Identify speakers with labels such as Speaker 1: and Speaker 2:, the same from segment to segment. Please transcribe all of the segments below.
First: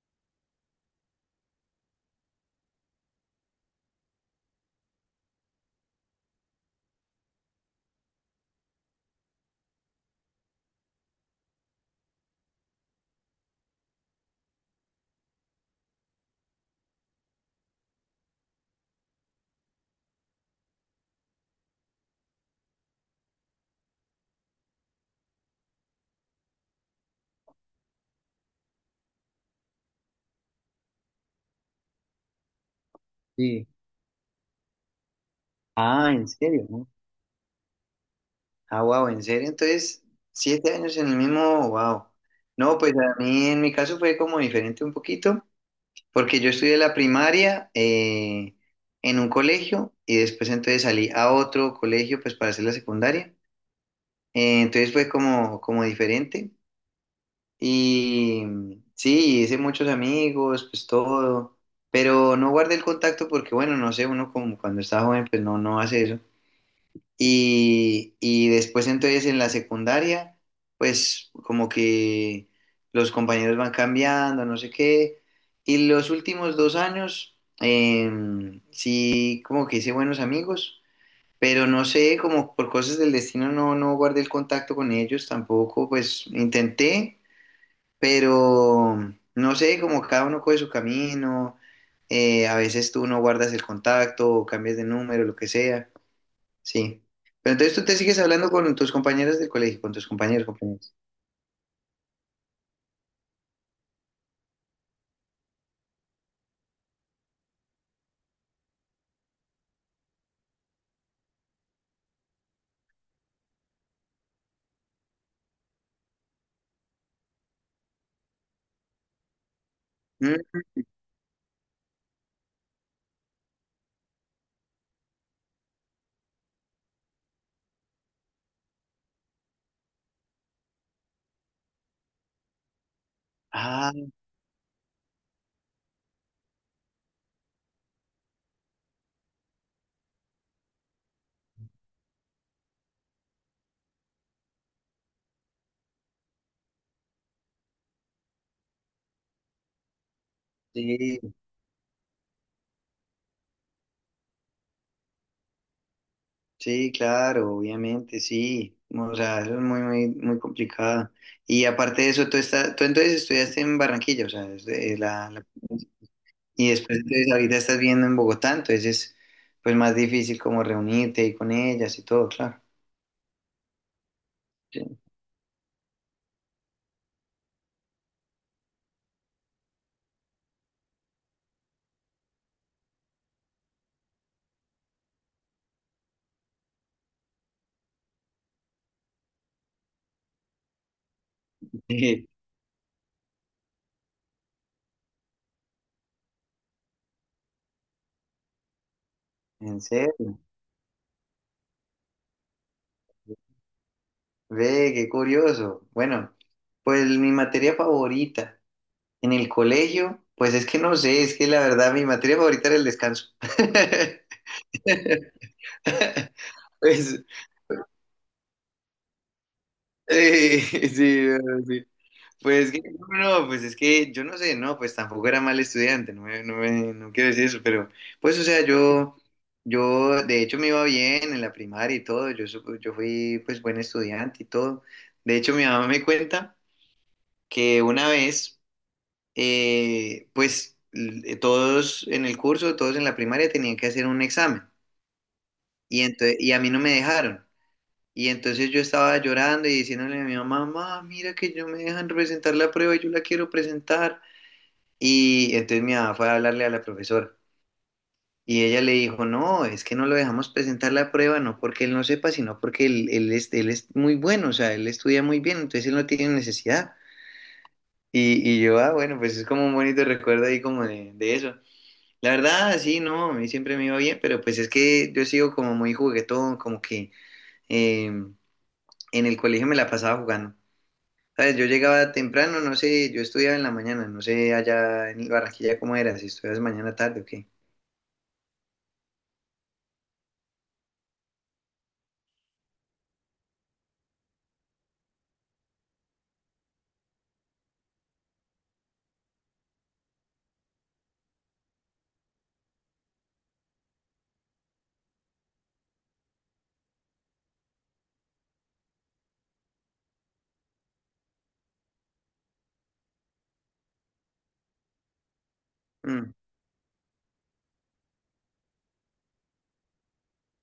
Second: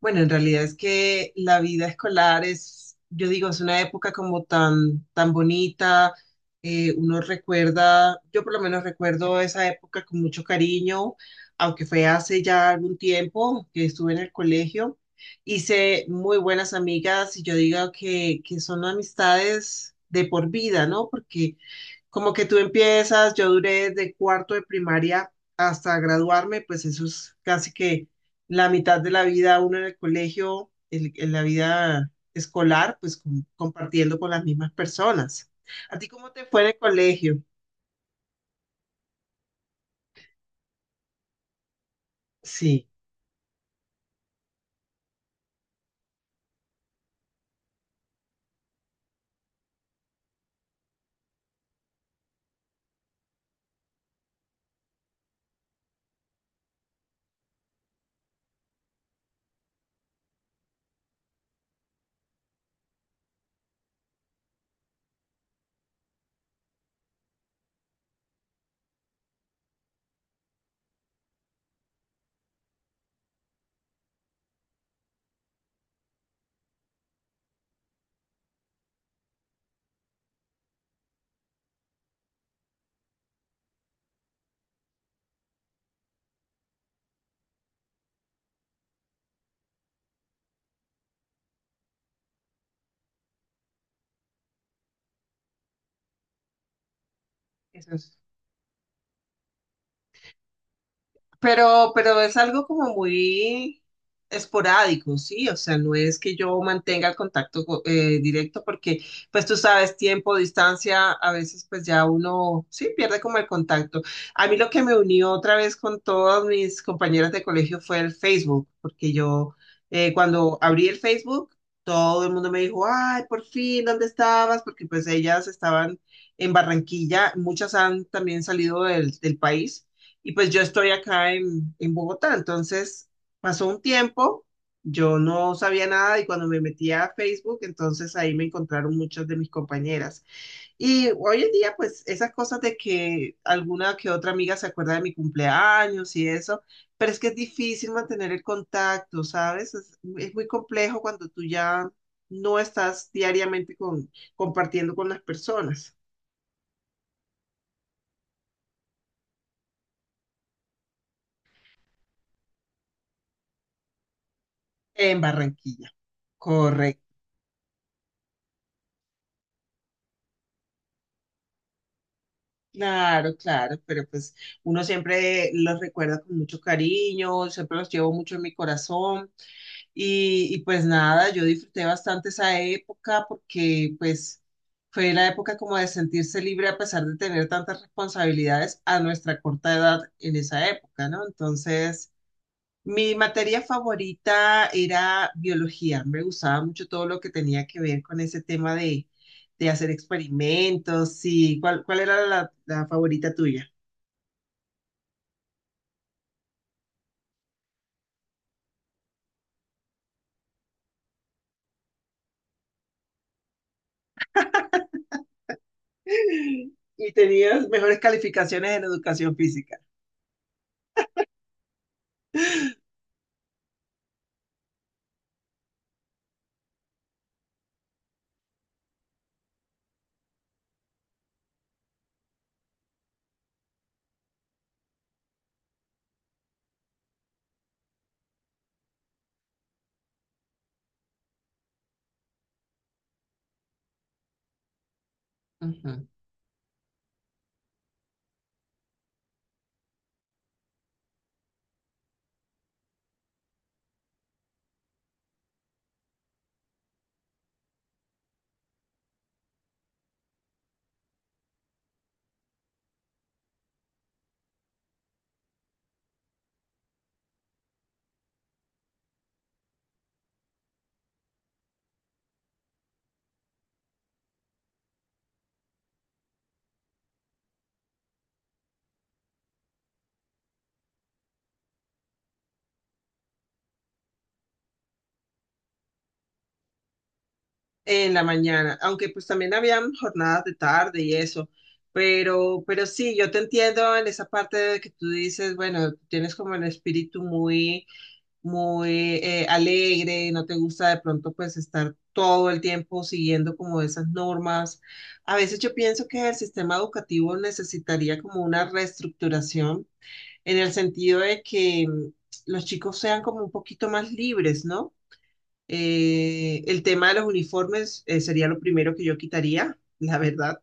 Speaker 1: Bueno, en realidad es que la vida escolar es, yo digo, es una época como tan bonita. Uno recuerda, yo por lo menos recuerdo esa época con mucho cariño, aunque fue hace ya algún tiempo que estuve en el colegio. Hice muy buenas amigas y yo digo que son amistades de por vida, ¿no? Porque como que tú empiezas, yo duré de cuarto de primaria hasta graduarme, pues eso es casi que la mitad de la vida uno en el colegio, en la vida escolar, pues
Speaker 2: Sí.
Speaker 1: compartiendo con las mismas personas. ¿A ti
Speaker 2: Ah, ¿en
Speaker 1: cómo te fue en
Speaker 2: serio?
Speaker 1: el
Speaker 2: ¿No?
Speaker 1: colegio?
Speaker 2: Ah, wow, ¿en serio? Entonces, 7 años en el mismo, wow. No,
Speaker 1: Sí,
Speaker 2: pues a mí en mi caso fue como diferente un poquito, porque yo estudié la primaria en un colegio y después entonces salí a otro colegio pues para hacer la secundaria. Entonces fue como, como diferente y sí, hice muchos amigos, pues todo, pero no guardé el contacto porque bueno, no sé, uno como cuando está joven pues no, no hace eso. Y después entonces en la secundaria, pues como que los compañeros van cambiando, no sé qué. Y los últimos 2 años, sí, como que hice buenos amigos, pero no sé, como por cosas del destino no, no guardé el contacto con ellos tampoco, pues intenté, pero no sé, como cada uno coge su camino, a veces tú no guardas el contacto o cambias de número, lo que sea. Sí. Pero entonces tú
Speaker 1: eso
Speaker 2: te
Speaker 1: es.
Speaker 2: sigues hablando con tus compañeras del colegio, con tus compañeros, compañeras.
Speaker 1: Pero es algo como muy esporádico, ¿sí? O sea, no es que yo mantenga el contacto directo porque, pues tú sabes, tiempo, distancia, a veces pues ya uno, sí, pierde como el contacto. A mí lo que me unió otra vez con todas mis compañeras de colegio fue el Facebook, porque yo cuando
Speaker 2: ¿Mm?
Speaker 1: abrí el Facebook, todo el mundo me dijo, ay, por fin, ¿dónde estabas? Porque pues ellas estaban en Barranquilla, muchas han también salido del país. Y pues yo estoy acá en Bogotá, entonces pasó un
Speaker 2: Ah,
Speaker 1: tiempo, yo no sabía nada y cuando me metí a Facebook, entonces ahí me encontraron muchas de mis compañeras. Y hoy en día, pues esas cosas de que alguna que otra amiga se acuerda de mi cumpleaños y eso, pero es que es difícil mantener el contacto, ¿sabes? Es muy complejo cuando
Speaker 2: sí,
Speaker 1: tú ya no estás diariamente con, compartiendo con las personas
Speaker 2: sí, claro, obviamente, sí. O sea, eso es muy, muy, muy complicado. Y aparte de eso, tú estás, tú entonces estudiaste en Barranquilla, o sea, es de-
Speaker 1: en
Speaker 2: la-
Speaker 1: Barranquilla.
Speaker 2: y después entonces ahorita estás viviendo en Bogotá, entonces es pues más difícil como reunirte y con ellas y todo, claro.
Speaker 1: Claro, claro, pero pues uno
Speaker 2: Sí.
Speaker 1: siempre los recuerda con mucho cariño, siempre los llevo mucho en mi corazón y pues nada, yo disfruté bastante esa época porque pues fue la época como de sentirse libre a pesar de tener tantas responsabilidades a nuestra corta edad en esa época, ¿no? Entonces... Mi materia favorita era biología. Me gustaba mucho todo lo que tenía que ver con ese tema de
Speaker 2: En
Speaker 1: hacer
Speaker 2: serio,
Speaker 1: experimentos. Y ¿cuál era la favorita tuya?
Speaker 2: ve, qué curioso. Bueno, pues mi materia favorita. En el colegio, pues es que no sé, es que la verdad mi materia favorita era el descanso.
Speaker 1: Y
Speaker 2: Pues,
Speaker 1: tenías mejores calificaciones en educación física.
Speaker 2: eh, sí, no, sí. Pues que, no, no, no, pues es que yo no sé, no, pues tampoco era mal estudiante, no, me- no, me- no quiero decir eso, pero pues o sea, yo de hecho me iba bien en la primaria y todo, yo, supo- yo fui pues buen estudiante y todo. De hecho mi mamá me cuenta que una vez... todos en el curso, todos en la primaria tenían que hacer un examen y,
Speaker 1: Ujú.
Speaker 2: entonces, y a mí no me dejaron. Y entonces yo estaba llorando y diciéndole a mi mamá, mamá, mira que yo me dejan presentar la prueba y yo la quiero presentar. Y entonces mi mamá fue a hablarle a la profesora y ella le dijo, no, es que no lo dejamos presentar la prueba, no porque él no sepa, sino porque él, él es muy bueno, o sea, él estudia muy bien, entonces él no tiene necesidad. Y yo, ah, bueno, pues es como un bonito recuerdo ahí como de eso. La verdad, sí, no, a mí siempre me iba bien, pero pues es que yo sigo como muy juguetón, como que en el colegio me la pasaba jugando. ¿Sabes? Yo llegaba temprano, no sé, yo estudiaba en la mañana, no sé allá en Barranquilla cómo era, si estudias mañana tarde o qué.
Speaker 1: En la mañana, aunque pues también habían jornadas de tarde y eso, pero sí, yo te entiendo en esa parte de que tú dices, bueno, tienes como el espíritu muy alegre, no te gusta de pronto pues estar todo el tiempo siguiendo como esas normas. A veces yo pienso que el sistema educativo necesitaría como una reestructuración en el sentido de que los chicos sean como un poquito más libres, ¿no?
Speaker 2: Mm,
Speaker 1: El tema de los uniformes sería lo primero que yo quitaría, la verdad.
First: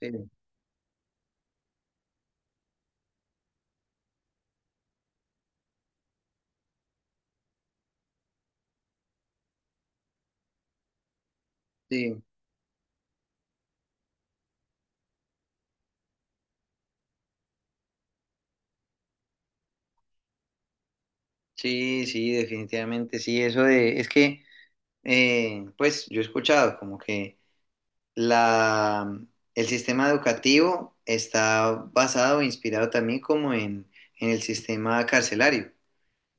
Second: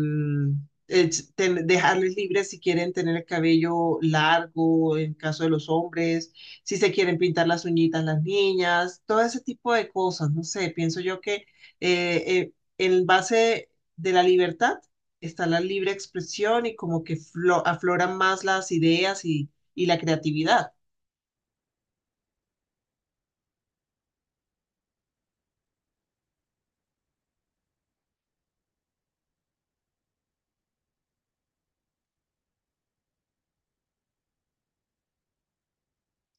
Speaker 2: sí,
Speaker 1: es dejarles libres si quieren tener el cabello largo, en caso de los hombres, si se quieren pintar las uñitas las niñas, todo ese tipo de cosas, no sé, pienso yo que
Speaker 2: sí,
Speaker 1: en base de la libertad está la libre expresión y como que afloran más las ideas y la creatividad.
Speaker 2: sí, sí, definitivamente, sí, eso de, es que, pues yo he escuchado como que la, el sistema educativo está basado, inspirado también como en el sistema carcelario.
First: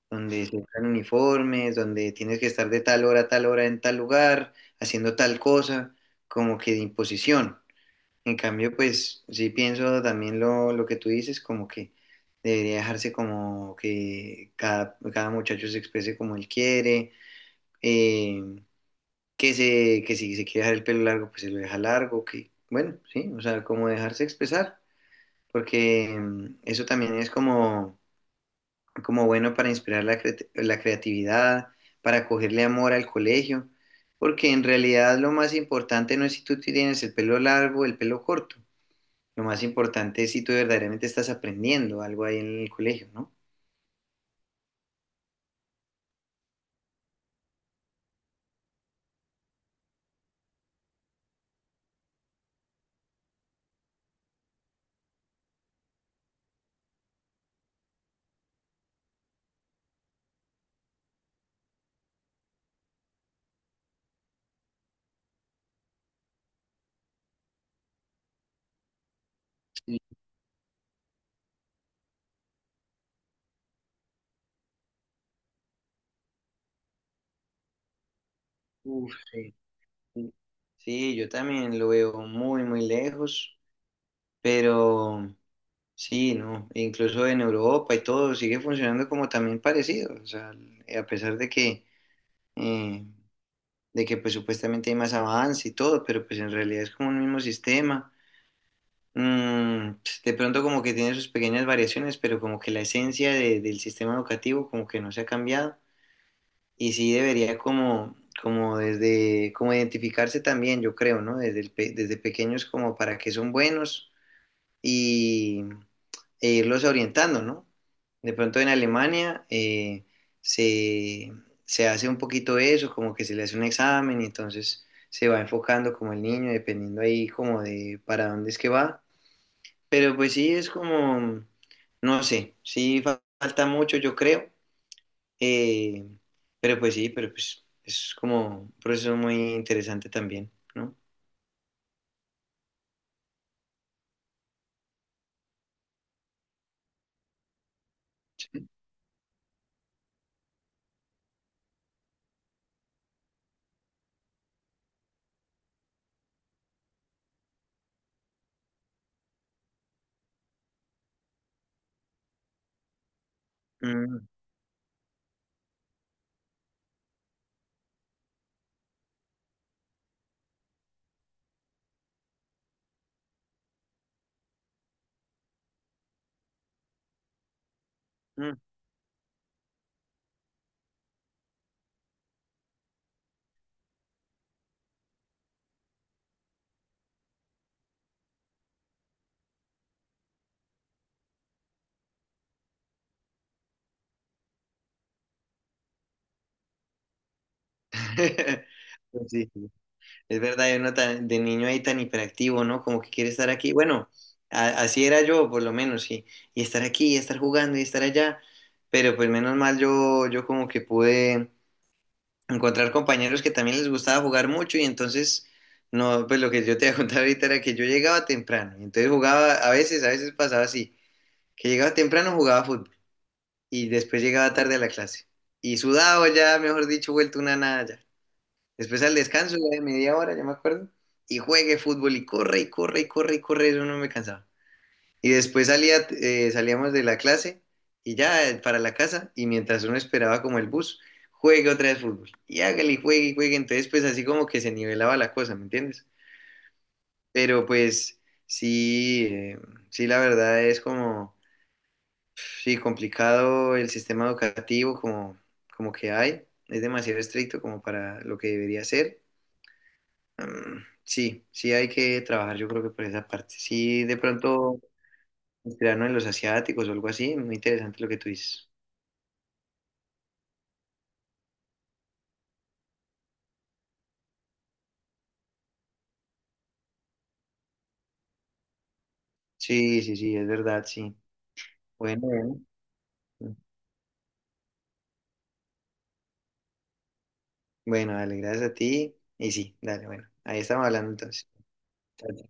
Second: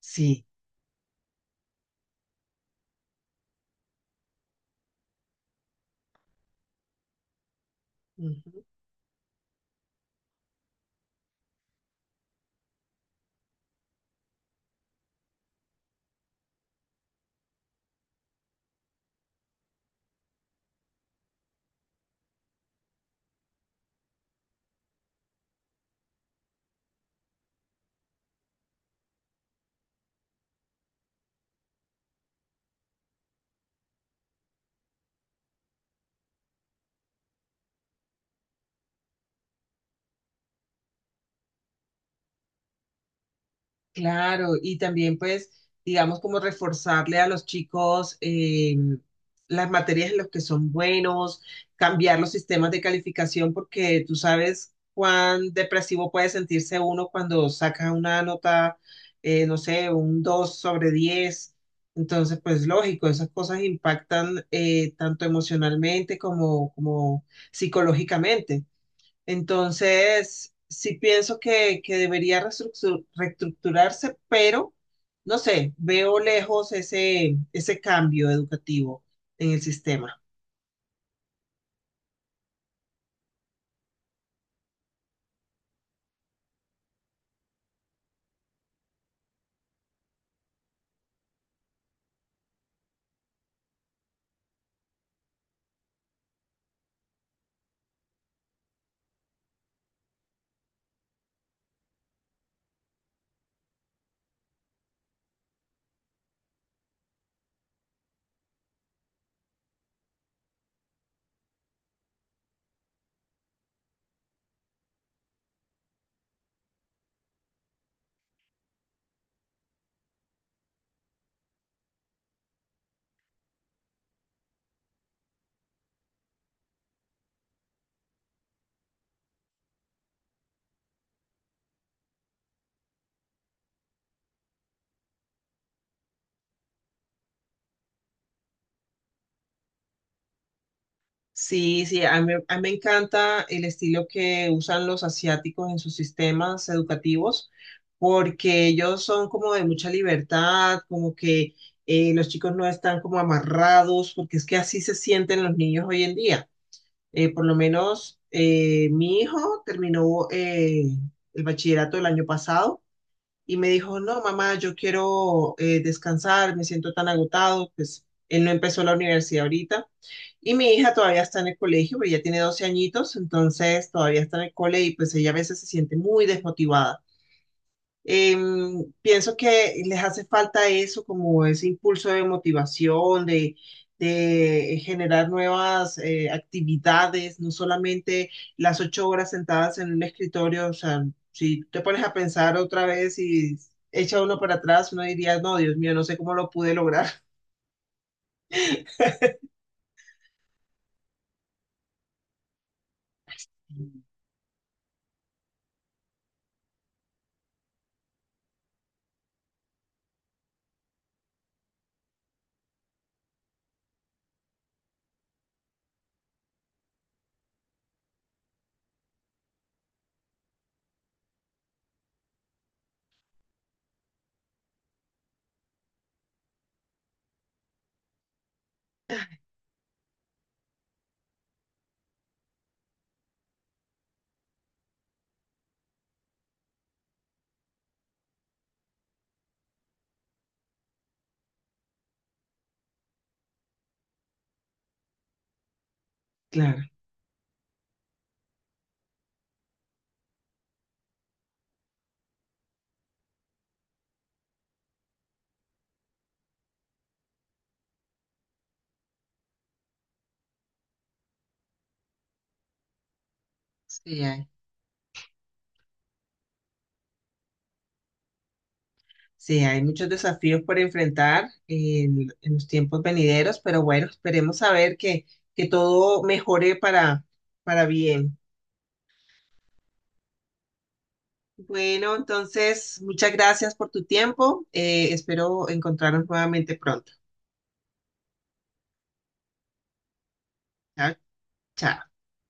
Speaker 1: Sí.
Speaker 2: Donde se usan uniformes, donde tienes que estar de tal hora a tal hora en tal lugar, haciendo tal cosa, como que de imposición. En
Speaker 1: Ujú.
Speaker 2: cambio, pues sí pienso también lo que tú dices, como que debería dejarse como que cada, cada muchacho se exprese como él quiere, eh, que, se, que si se quiere dejar el pelo largo, pues se lo deja largo, que bueno, sí, o sea, como dejarse expresar, porque eso también es como como bueno para inspirar la, creati- la creatividad, para cogerle amor al colegio, porque en realidad lo más importante no es si tú tienes el pelo largo o el pelo corto, lo más importante es si tú verdaderamente estás aprendiendo algo ahí en el colegio, ¿no?
Speaker 1: Claro, y también pues, digamos, como reforzarle a los chicos las materias en las que son buenos, cambiar los sistemas de calificación, porque tú sabes cuán depresivo puede sentirse uno cuando saca una nota, no sé, un 2 sobre 10. Entonces, pues lógico, esas cosas impactan tanto emocionalmente como, como psicológicamente.
Speaker 2: Sí,
Speaker 1: Entonces, sí pienso que debería reestructurarse, pero no sé, veo lejos ese cambio educativo
Speaker 2: uf,
Speaker 1: en
Speaker 2: sí,
Speaker 1: el sistema.
Speaker 2: sí. Sí, yo también lo veo muy, muy lejos, pero sí, ¿no? Incluso en Europa y todo sigue funcionando como también parecido, o sea, a pesar eh, de que pues supuestamente hay más avance y todo, pero pues en realidad es como un mismo sistema. Pues, de pronto como que tiene sus pequeñas variaciones, pero como que la esencia de- del sistema educativo como que no se ha cambiado y sí debería como, como desde, como identificarse también, yo creo, ¿no? Desde, el pe- desde pequeños como para qué son buenos y, e irlos orientando, ¿no? De pronto en Alemania se, se hace un poquito eso, como que se le hace un examen y entonces se va enfocando como el niño, dependiendo ahí como de para dónde es que va. Pero pues sí, es como, no sé, sí fa- falta mucho, yo creo. Eh, pero pues sí, pero pues es como un proceso muy interesante también, ¿no?
Speaker 1: Sí, sí, a mí me encanta el estilo que usan los asiáticos en sus sistemas educativos, porque ellos son como de mucha libertad, como que los chicos no están como amarrados, porque es que así se sienten los niños hoy en día. Por lo menos mi hijo terminó el bachillerato el año pasado y me dijo, no,
Speaker 2: Mm,
Speaker 1: mamá, yo quiero descansar, me siento tan agotado, pues él no empezó la universidad ahorita. Y mi hija todavía está en el colegio, pero ya tiene 12 añitos, entonces todavía está en el cole y pues ella a veces se siente muy desmotivada.
Speaker 2: mm.
Speaker 1: Pienso que les hace falta eso, como ese impulso de motivación, de generar nuevas actividades, no solamente las 8 horas sentadas en un escritorio. O sea, si te pones a pensar otra vez y echa uno para atrás, uno diría, no, Dios mío, no sé cómo lo pude lograr.
Speaker 2: Pues sí. Sí. Es verdad, uno tan- de niño ahí tan hiperactivo, ¿no? Como que quiere estar aquí. Bueno, a- así era yo, por lo menos, y estar aquí, y estar jugando, y estar allá. Pero pues menos mal yo, yo como que pude encontrar compañeros que también les gustaba jugar mucho, y entonces, no, pues lo que yo te iba a contar ahorita era que yo llegaba temprano, y entonces jugaba, a veces pasaba así, que llegaba temprano, jugaba fútbol, y después llegaba tarde a la clase. Y sudado ya, mejor dicho, vuelto una nada ya. Después al descanso, ya de media hora, ya me acuerdo, y juegue fútbol y corre y corre y corre y corre, eso no me cansaba. Y después salía, salíamos de la clase y ya para la casa, y mientras uno esperaba como el bus, juegue otra vez fútbol. Y hágale y juegue, entonces pues así como que se nivelaba la cosa, ¿me entiendes?
Speaker 1: Claro.
Speaker 2: Pero pues sí, sí la verdad es como, sí, complicado el sistema educativo como, como que hay, es demasiado estricto como para lo que debería ser. Sí, sí hay que trabajar yo creo que por esa parte. Sí, de
Speaker 1: Sí,
Speaker 2: pronto inspirarnos en los asiáticos o algo así, muy interesante lo que tú dices.
Speaker 1: sí, hay muchos desafíos por enfrentar en los tiempos venideros, pero bueno, esperemos a ver que todo mejore para bien.
Speaker 2: Sí, sí, sí, es verdad, sí.
Speaker 1: Bueno,
Speaker 2: Bueno, bueno.
Speaker 1: entonces, muchas gracias por tu tiempo. Espero encontrarnos nuevamente pronto.
Speaker 2: Bueno, dale, gracias a ti. Y sí, dale, bueno. Ahí estamos hablando
Speaker 1: Chao.
Speaker 2: entonces.
Speaker 1: Chao.
Speaker 2: Chao,